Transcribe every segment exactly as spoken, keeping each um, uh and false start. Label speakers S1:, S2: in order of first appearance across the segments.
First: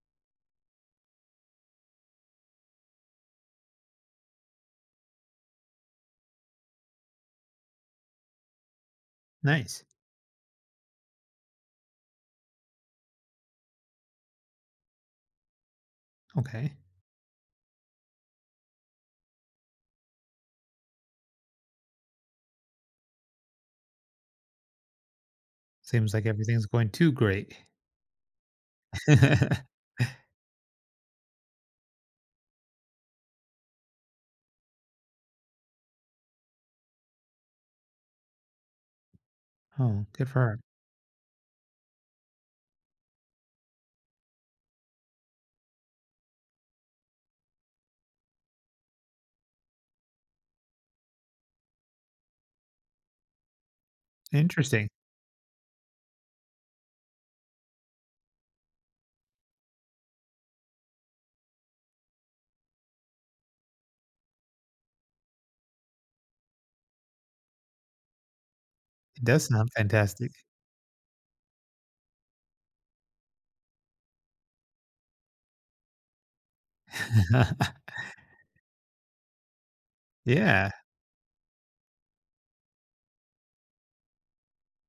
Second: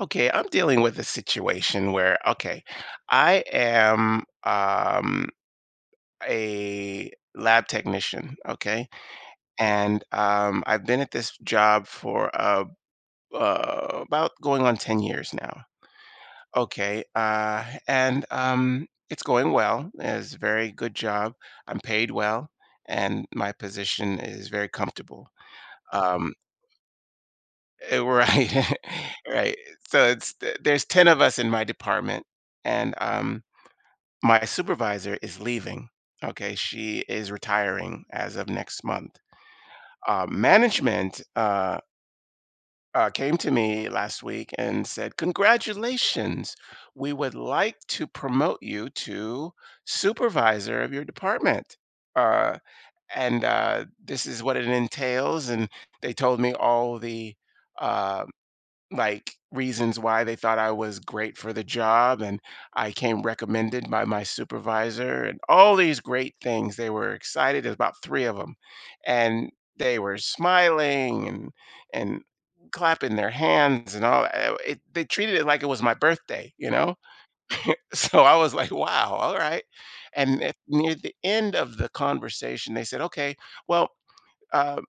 S1: Okay, I'm dealing with a situation where, okay, I am um, a lab technician, okay,
S2: Nice.
S1: and um, I've been at this job for uh, uh, about going on ten years now.
S2: Okay.
S1: Okay, uh, and um, it's going well. It's a very good job. I'm paid well, and my position is very comfortable.
S2: Seems like
S1: Um,
S2: everything's going too great.
S1: eh, right, right. So it's th- there's ten of us in my department, and um, My supervisor is leaving, okay? She is retiring as of next month.
S2: Oh,
S1: Uh,
S2: good for her.
S1: management uh, uh, came to me last week and said, "Congratulations. We would like to promote you to supervisor of your department. Uh, and uh, This is what it
S2: Interesting.
S1: entails." And they told me all the uh, like reasons why they thought I was great for the job, and I came recommended by my supervisor and all these great things. They were excited. There's about three of them.
S2: It does
S1: And
S2: sound
S1: they were
S2: fantastic.
S1: smiling and and clapping their hands and all that. It, they treated it like it was my birthday, you know? So I was like, "Wow, all right." And at,
S2: Yeah.
S1: near the end of the conversation, they said, "Okay, well, uh,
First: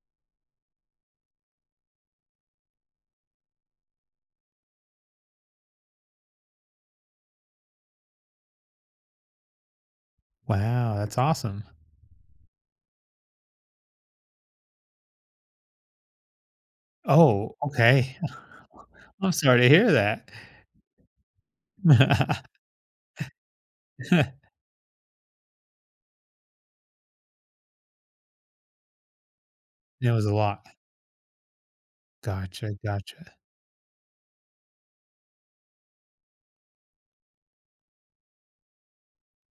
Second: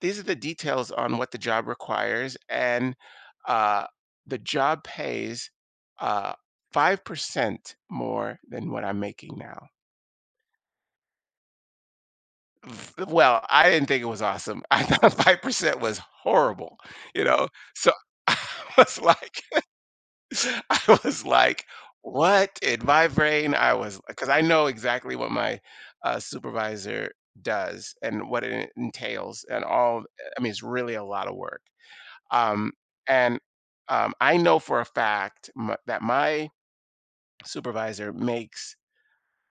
S1: these are the details on what the job requires, and uh, the job pays uh, five percent more than what I'm making now."
S2: Wow, that's awesome.
S1: V- well, I didn't think it was awesome. I thought five percent was horrible, you know
S2: Oh,
S1: so
S2: okay.
S1: I was
S2: I'm
S1: like,
S2: sorry to hear that.
S1: I was like what in my brain I was, because I know exactly what my uh, supervisor does and what it entails and all.
S2: It was a
S1: I mean, it's
S2: lot.
S1: really a lot of work. Um,
S2: Gotcha, gotcha.
S1: and um, I know for a fact m- that my supervisor makes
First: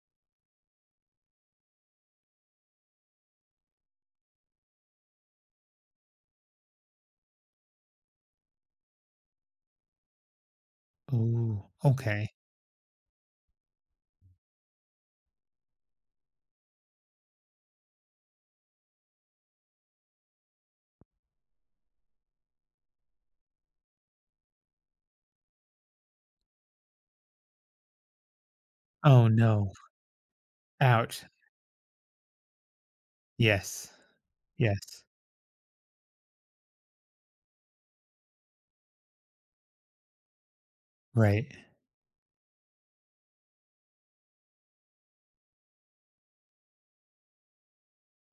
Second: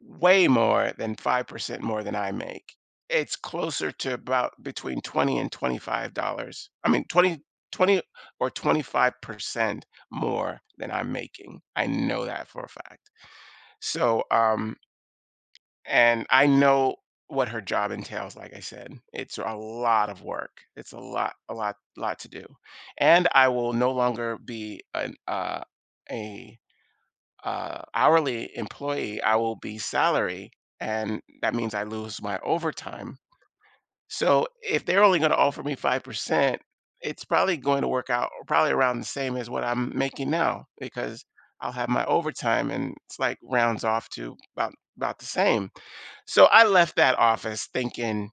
S1: way more than five percent more than I make. It's closer to about between twenty and twenty-five dollars. I mean, twenty, twenty, or twenty-five percent more than I'm making.
S2: Oh,
S1: I know
S2: okay.
S1: that for a fact. So, um, and I know what her job entails. Like I said, it's a lot of work. It's a lot, a lot, lot to do, and I will no longer be an uh, a uh, hourly employee.
S2: Oh,
S1: I will
S2: no.
S1: be salary, and
S2: Ouch.
S1: that means I lose my overtime.
S2: Yes.
S1: So if they're
S2: Yes.
S1: only going to offer me five percent, it's probably going to work out probably around the same as what I'm making now, because
S2: Right.
S1: I'll have my overtime, and it's like rounds off to about about the same. So I left that office thinking,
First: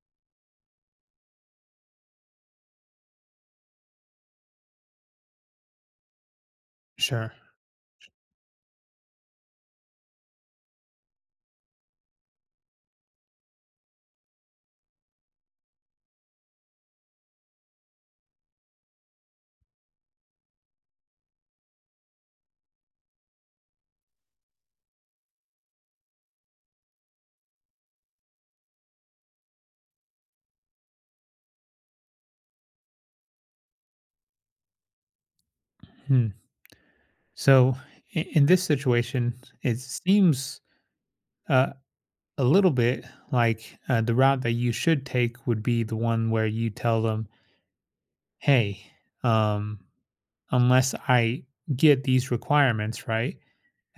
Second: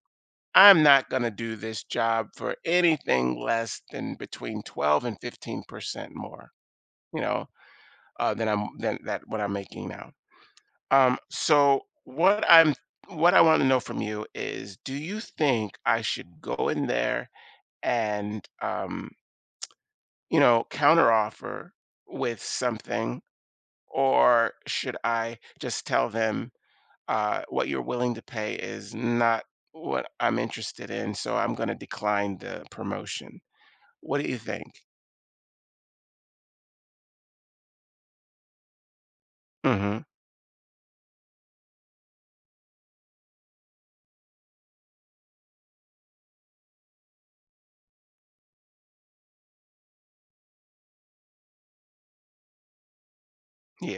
S1: I'm not going to do this job for anything less than between twelve and fifteen percent more, you
S2: Sure.
S1: know, uh, than I'm than that what I'm making now. Um, so what I'm what I want to know from you is, do you think I should go in there and, um, you know, counter offer with something? Or should I just tell them, uh, what you're willing to pay is not what I'm interested in, so I'm going to decline the promotion? What do you think?
S2: Hmm. So i in this situation, it
S1: Hmm.
S2: seems, uh a little bit like uh, the route that you should take would be the one where you tell them, hey, um, unless I get these requirements right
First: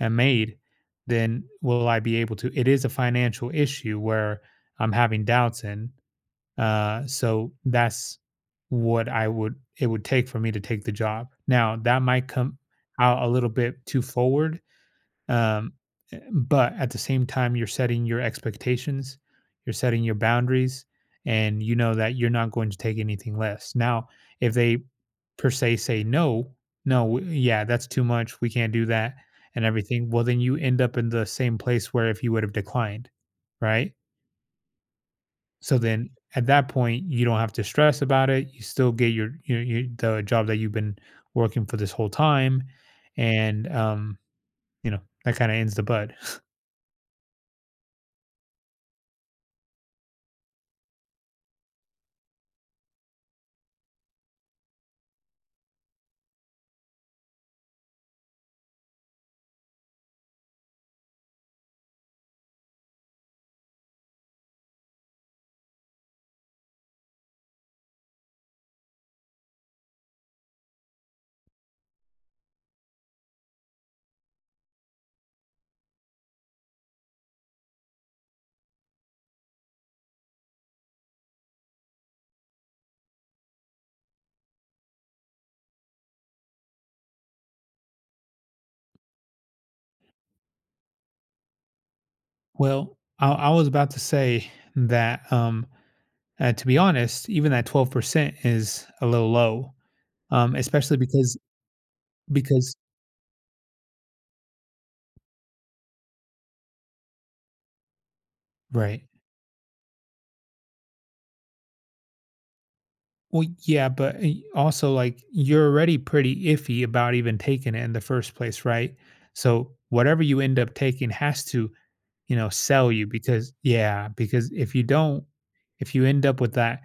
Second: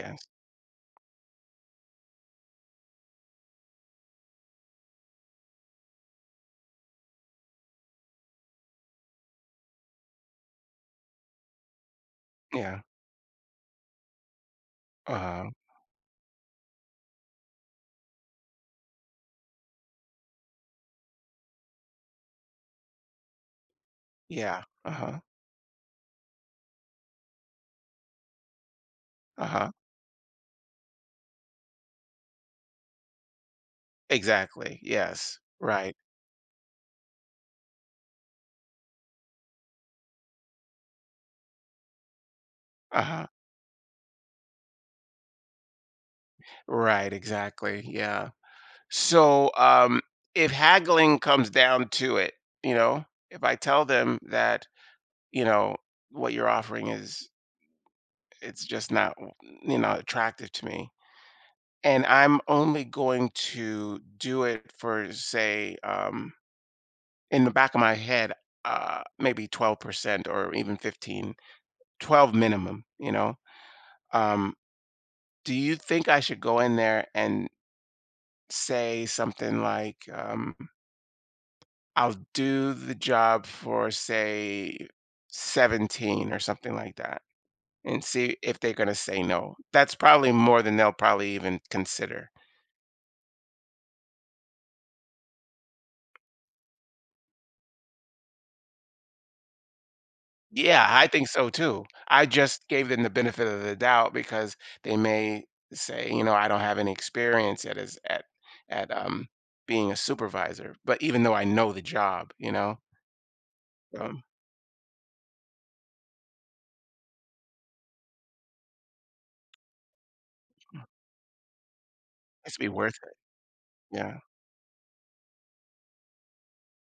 S2: and made, then will I be able to? It is a financial issue where I'm having doubts in. Uh, so that's what I would, it would take for me to take the job. Now, that might come
S1: Yeah.
S2: out a little bit too forward,
S1: Uh-huh.
S2: um, eh, but at the same time, you're setting your expectations, you're setting your boundaries, and you know that you're not going to take anything less. Now, if
S1: Yeah.
S2: they
S1: Uh-huh.
S2: per se say no, no, w- yeah, that's too much. We can't do that and
S1: Uh-huh.
S2: everything. Well, then you end up in the same place where if you would have declined, right?
S1: Exactly. Yes.
S2: So
S1: Right.
S2: then at that point, you don't have to stress about it. You still get your, your, your the job that you've been working for this whole time,
S1: Uh-huh.
S2: and um, you know that kind of ends the bud.
S1: Right. Exactly. Yeah. So, um, if haggling comes down to it, you know, if I tell them that, you know, what you're offering is it's just not, you know, attractive to me, and I'm only going to do it for, say, um, in the back of my head, uh, maybe twelve percent or even fifteen, twelve minimum, you know? Um, do you think I should go in there and say something like, um, I'll do the job for, say, seventeen or something like that, and see if they're going to say no? That's probably more than they'll probably even consider.
S2: Well, I I was about to say that, um, uh, to be honest, even that twelve percent is a little low, um,
S1: Yeah,
S2: especially
S1: I think
S2: because
S1: so too. I just
S2: because
S1: gave them the benefit of the doubt because they may say, you know, I don't have any experience at as at at
S2: Right.
S1: um being a supervisor, but even though I know the job, you know.
S2: Well, yeah,
S1: Right.
S2: but uh,
S1: Um,
S2: y also, like, you're already pretty iffy about even taking it in the first place, right? So, whatever you end up taking has to, you know,
S1: it's be
S2: sell
S1: worth
S2: you
S1: it.
S2: because yeah,
S1: Yeah.
S2: because if you don't if you end up with that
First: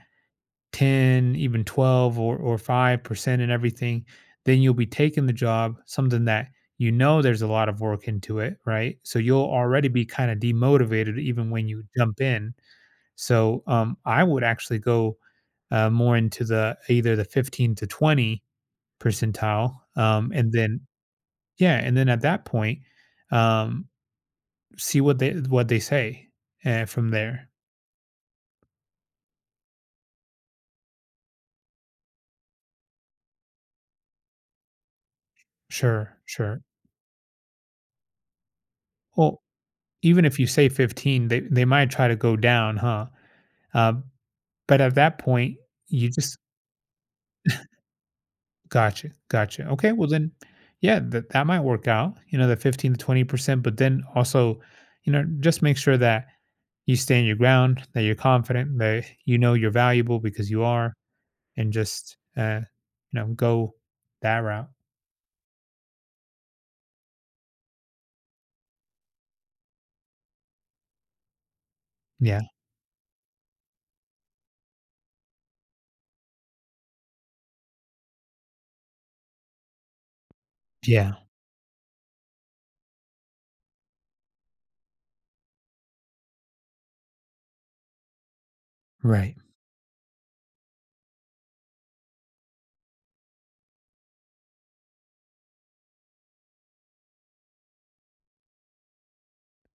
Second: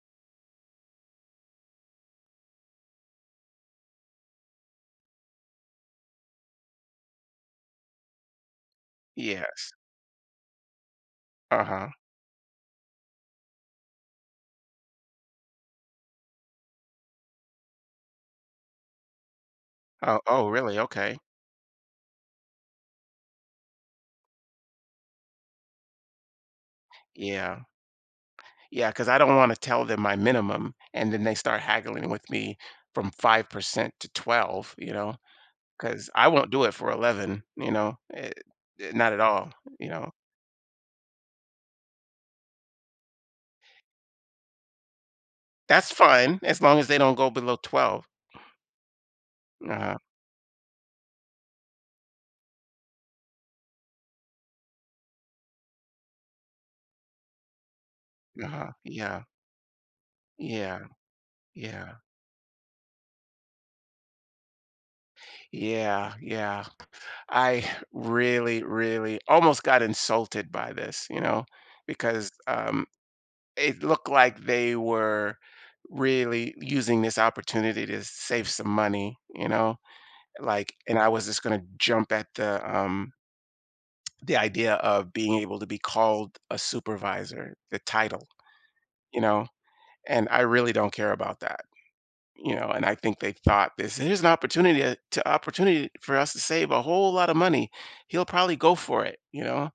S2: ten, even twelve or, or five percent and everything, then you'll be taking the job, something that you know there's a lot of work into it, right? So you'll
S1: Yes.
S2: already be kind of demotivated even
S1: Uh
S2: when you
S1: huh.
S2: jump in. So um, I would actually go uh, more into the either the fifteen to twenty percentile.
S1: Oh,
S2: Um,
S1: oh,
S2: and
S1: really?
S2: then,
S1: Okay.
S2: yeah, and then at that point, um, see what they what they say uh, from there.
S1: Yeah. Yeah, because I don't want to tell them my minimum, and then they start haggling with me from five percent to twelve. You know, because
S2: Sure,
S1: I won't
S2: sure.
S1: do it for eleven. You know, eh, eh, not at
S2: Well,
S1: all. You know.
S2: even if you say fifteen, they they might try to go down, huh? Uh, but at that point,
S1: That's
S2: you just
S1: fine, as long as they don't go below twelve.
S2: gotcha, gotcha. Okay,
S1: Uh-huh,
S2: well then, yeah, that that might work out. You know, the fifteen to twenty percent, but then also, you know, just make sure that you stand your ground, that you're
S1: uh-huh,
S2: confident, that
S1: yeah,
S2: you know you're valuable because you
S1: yeah,
S2: are, and
S1: yeah,
S2: just uh, you know, go that route.
S1: yeah, yeah. I really, really almost got insulted by this, you know, because,
S2: Yeah,
S1: um, it looked like they were really using this opportunity to save some money, you know, like and I
S2: yeah,
S1: was just gonna jump at the, um, the idea of being able to be called a supervisor, the title, you
S2: right.
S1: know, and I really don't care about that. You know, and I think they thought this: here's an opportunity to, to opportunity for us to save a whole lot of money. He'll probably go for it, you know?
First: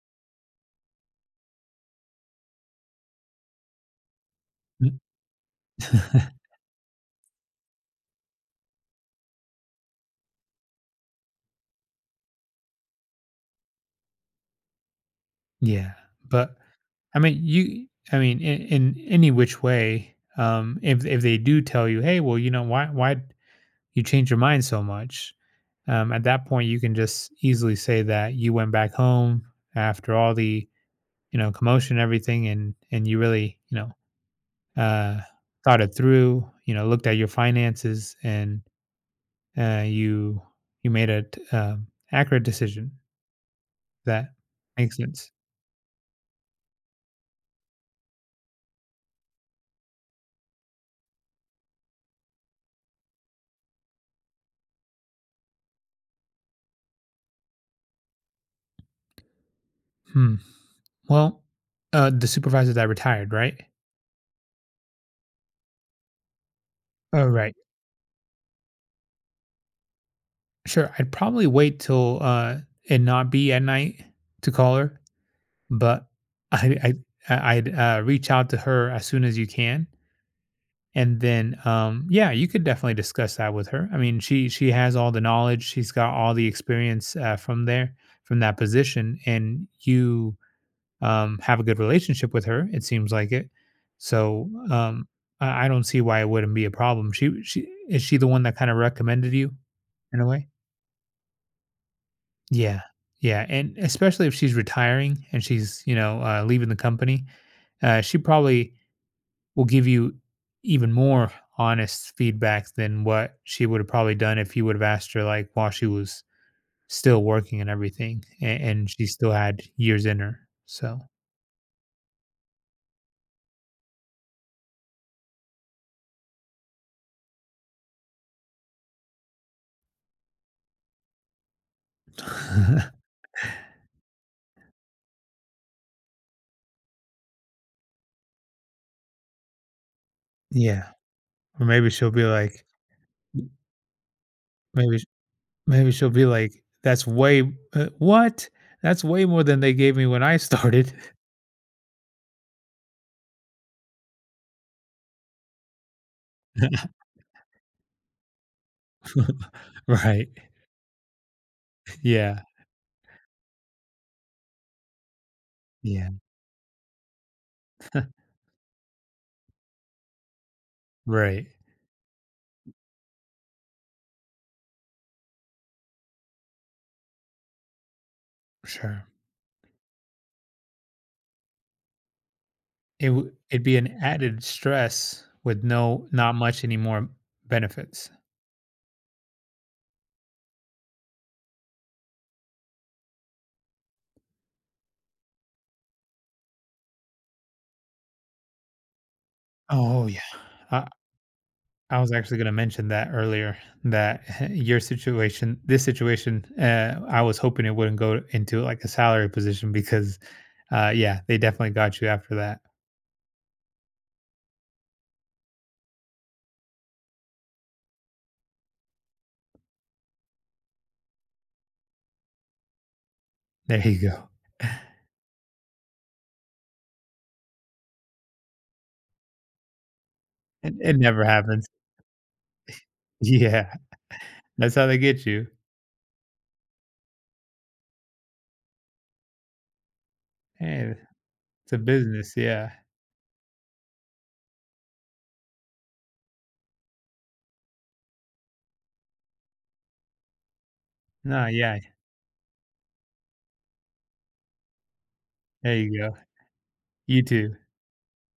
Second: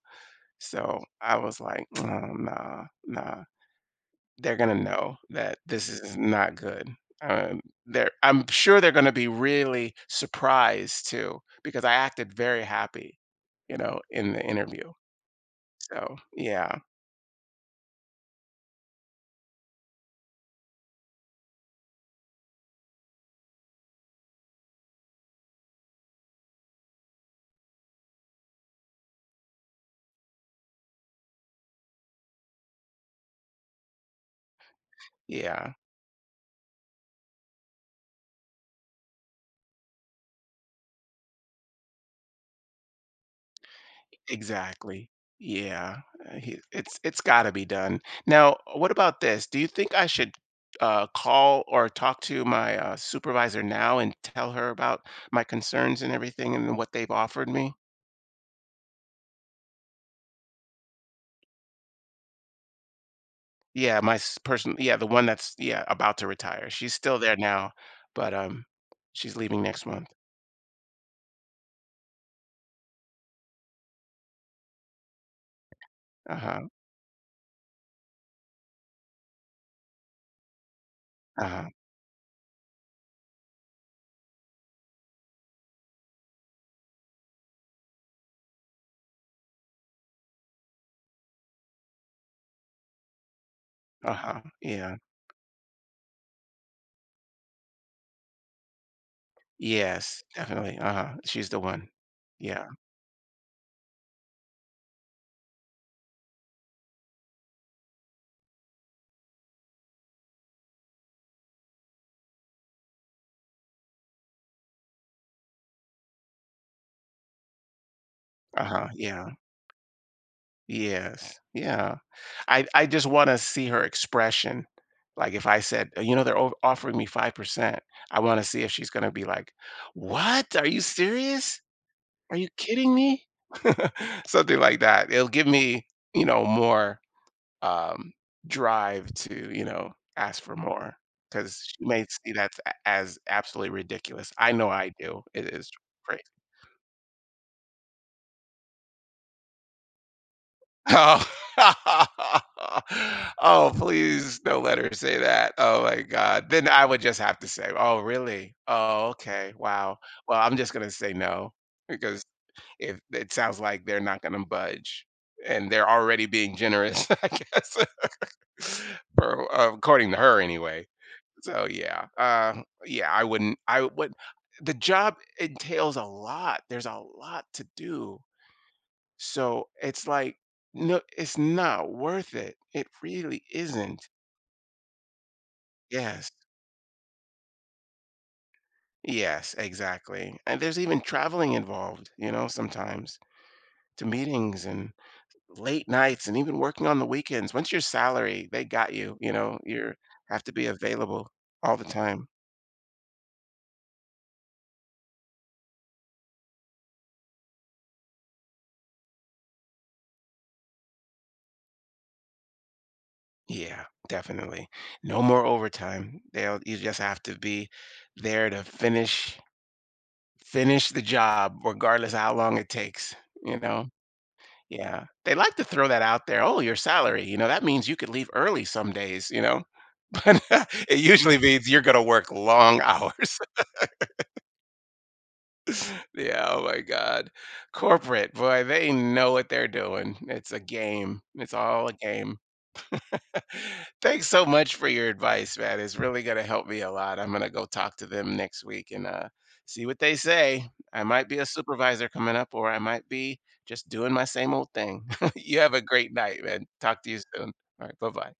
S1: So I was like, oh, nah, nah. They're gonna know that this is not good. Um, they're, I'm sure they're gonna be really surprised too, because I acted very happy, you know, in the interview.
S2: Yeah,
S1: So
S2: but
S1: yeah,
S2: I mean, you. I mean, in, in any which way, um, if if they do tell you, hey, well, you know, why why you change your mind so much? Um, at that point, you can just easily say that you went back home after all the you know commotion, and everything, and and you really you know uh,
S1: yeah.
S2: thought it through. You know, looked at your finances, and uh, you you made a t- um accurate decision that makes
S1: Exactly.
S2: sense.
S1: Yeah, uh, he it's it's gotta be done. Now, what about this? Do you think I should, uh, call or talk to my, uh, supervisor now, and tell her about my concerns and everything, and what they've offered me?
S2: Hmm. Well, uh, the supervisor that retired, right?
S1: Yeah, my s person, yeah, the one that's, yeah, about to retire. She's still
S2: Oh,
S1: there
S2: right.
S1: now, but, um, she's leaving next month.
S2: Sure. I'd probably wait till uh, it not be at night to call her, but
S1: Uh-huh,
S2: I, I, I- I'd uh, reach out to her as soon as you can, and then
S1: uh-huh,
S2: um, yeah, you could definitely discuss that with her. I mean, she she has all the knowledge, she's got all the experience uh, from there from that position, and you um, have a good relationship with her. It seems like it.
S1: uh-huh,
S2: So
S1: yeah.
S2: um, I, I don't see why it wouldn't be a problem. She she is she the one that kind of recommended you in
S1: Yes,
S2: a way?
S1: definitely, uh-huh, she's the one. Yeah,
S2: Yeah, yeah, and especially if she's retiring and she's you know uh, leaving the company, uh, she probably will give you even more honest feedback than what she would have probably done if you would have asked her like while she was still working and everything, and,
S1: uh-huh,
S2: and she
S1: yeah,
S2: still had years in her. So
S1: yes, yeah. I I just wanna see her expression. Like, if I said, "Uh, You know, they're o offering me five percent," I wanna see if she's gonna be like, "What? Are you serious? Are you kidding me?" Something like that. It'll give me, you know, more, um, drive to, you know, ask for
S2: yeah,
S1: more, because
S2: or
S1: she
S2: maybe
S1: may
S2: she'll be
S1: see that
S2: like,
S1: a as absolutely ridiculous. I know I
S2: maybe sh
S1: do. It is
S2: maybe she'll
S1: cra
S2: be like, "That's way uh, what? That's way more than they gave me when I started."
S1: Oh. Oh, please don't let her say that. Oh my god. Then I would just have to say, "Oh, really? Oh, okay. Wow.
S2: Right.
S1: Well, I'm just gonna say no." Because
S2: Yeah.
S1: if it sounds like they're not gonna budge, and they're
S2: Yeah.
S1: already being generous, I guess, for uh, according to her anyway.
S2: Right.
S1: So, yeah, uh, yeah. I wouldn't I would the job entails a lot. There's a lot to do.
S2: Sure.
S1: So it's like, no, it's not worth it. It
S2: It wou
S1: really
S2: it'd be an
S1: isn't.
S2: added stress with no
S1: Yes.
S2: not much anymore benefits.
S1: Yes, exactly. And there's even traveling involved, you know, sometimes, to meetings and late nights and even working on the weekends. Once your salary, they got you, you know, you
S2: Oh, yeah.
S1: have to be
S2: I
S1: available all the
S2: I was
S1: time.
S2: actually gonna mention that earlier, that your situation this situation, uh, I was hoping it wouldn't go into, like, a salary position because, uh, yeah, they definitely got you after that.
S1: Yeah, definitely. No more overtime. They'll You just have to be there to finish finish the job regardless of how long it takes, you
S2: There
S1: know.
S2: you go.
S1: Yeah, they like to throw that out there. "Oh, your salary, you know, that means you could leave early some days," you know? But
S2: It
S1: it
S2: it never
S1: usually
S2: happens.
S1: means you're gonna work long hours.
S2: Yeah, that's how they get you.
S1: Yeah, oh my god. Corporate, boy, they know what they're doing. It's a
S2: Hey,
S1: game. It's
S2: it's a
S1: all a
S2: business,
S1: game.
S2: yeah.
S1: Thanks so much for your advice, man. It's really going to help me a lot. I'm going to go talk to them next week, and uh, see what they say. I might be a
S2: No, yeah,
S1: supervisor coming up, or I might be just doing my same old thing. You have
S2: there
S1: a
S2: you
S1: great
S2: go.
S1: night, man. Talk to you
S2: You
S1: soon.
S2: too.
S1: All right. Bye bye.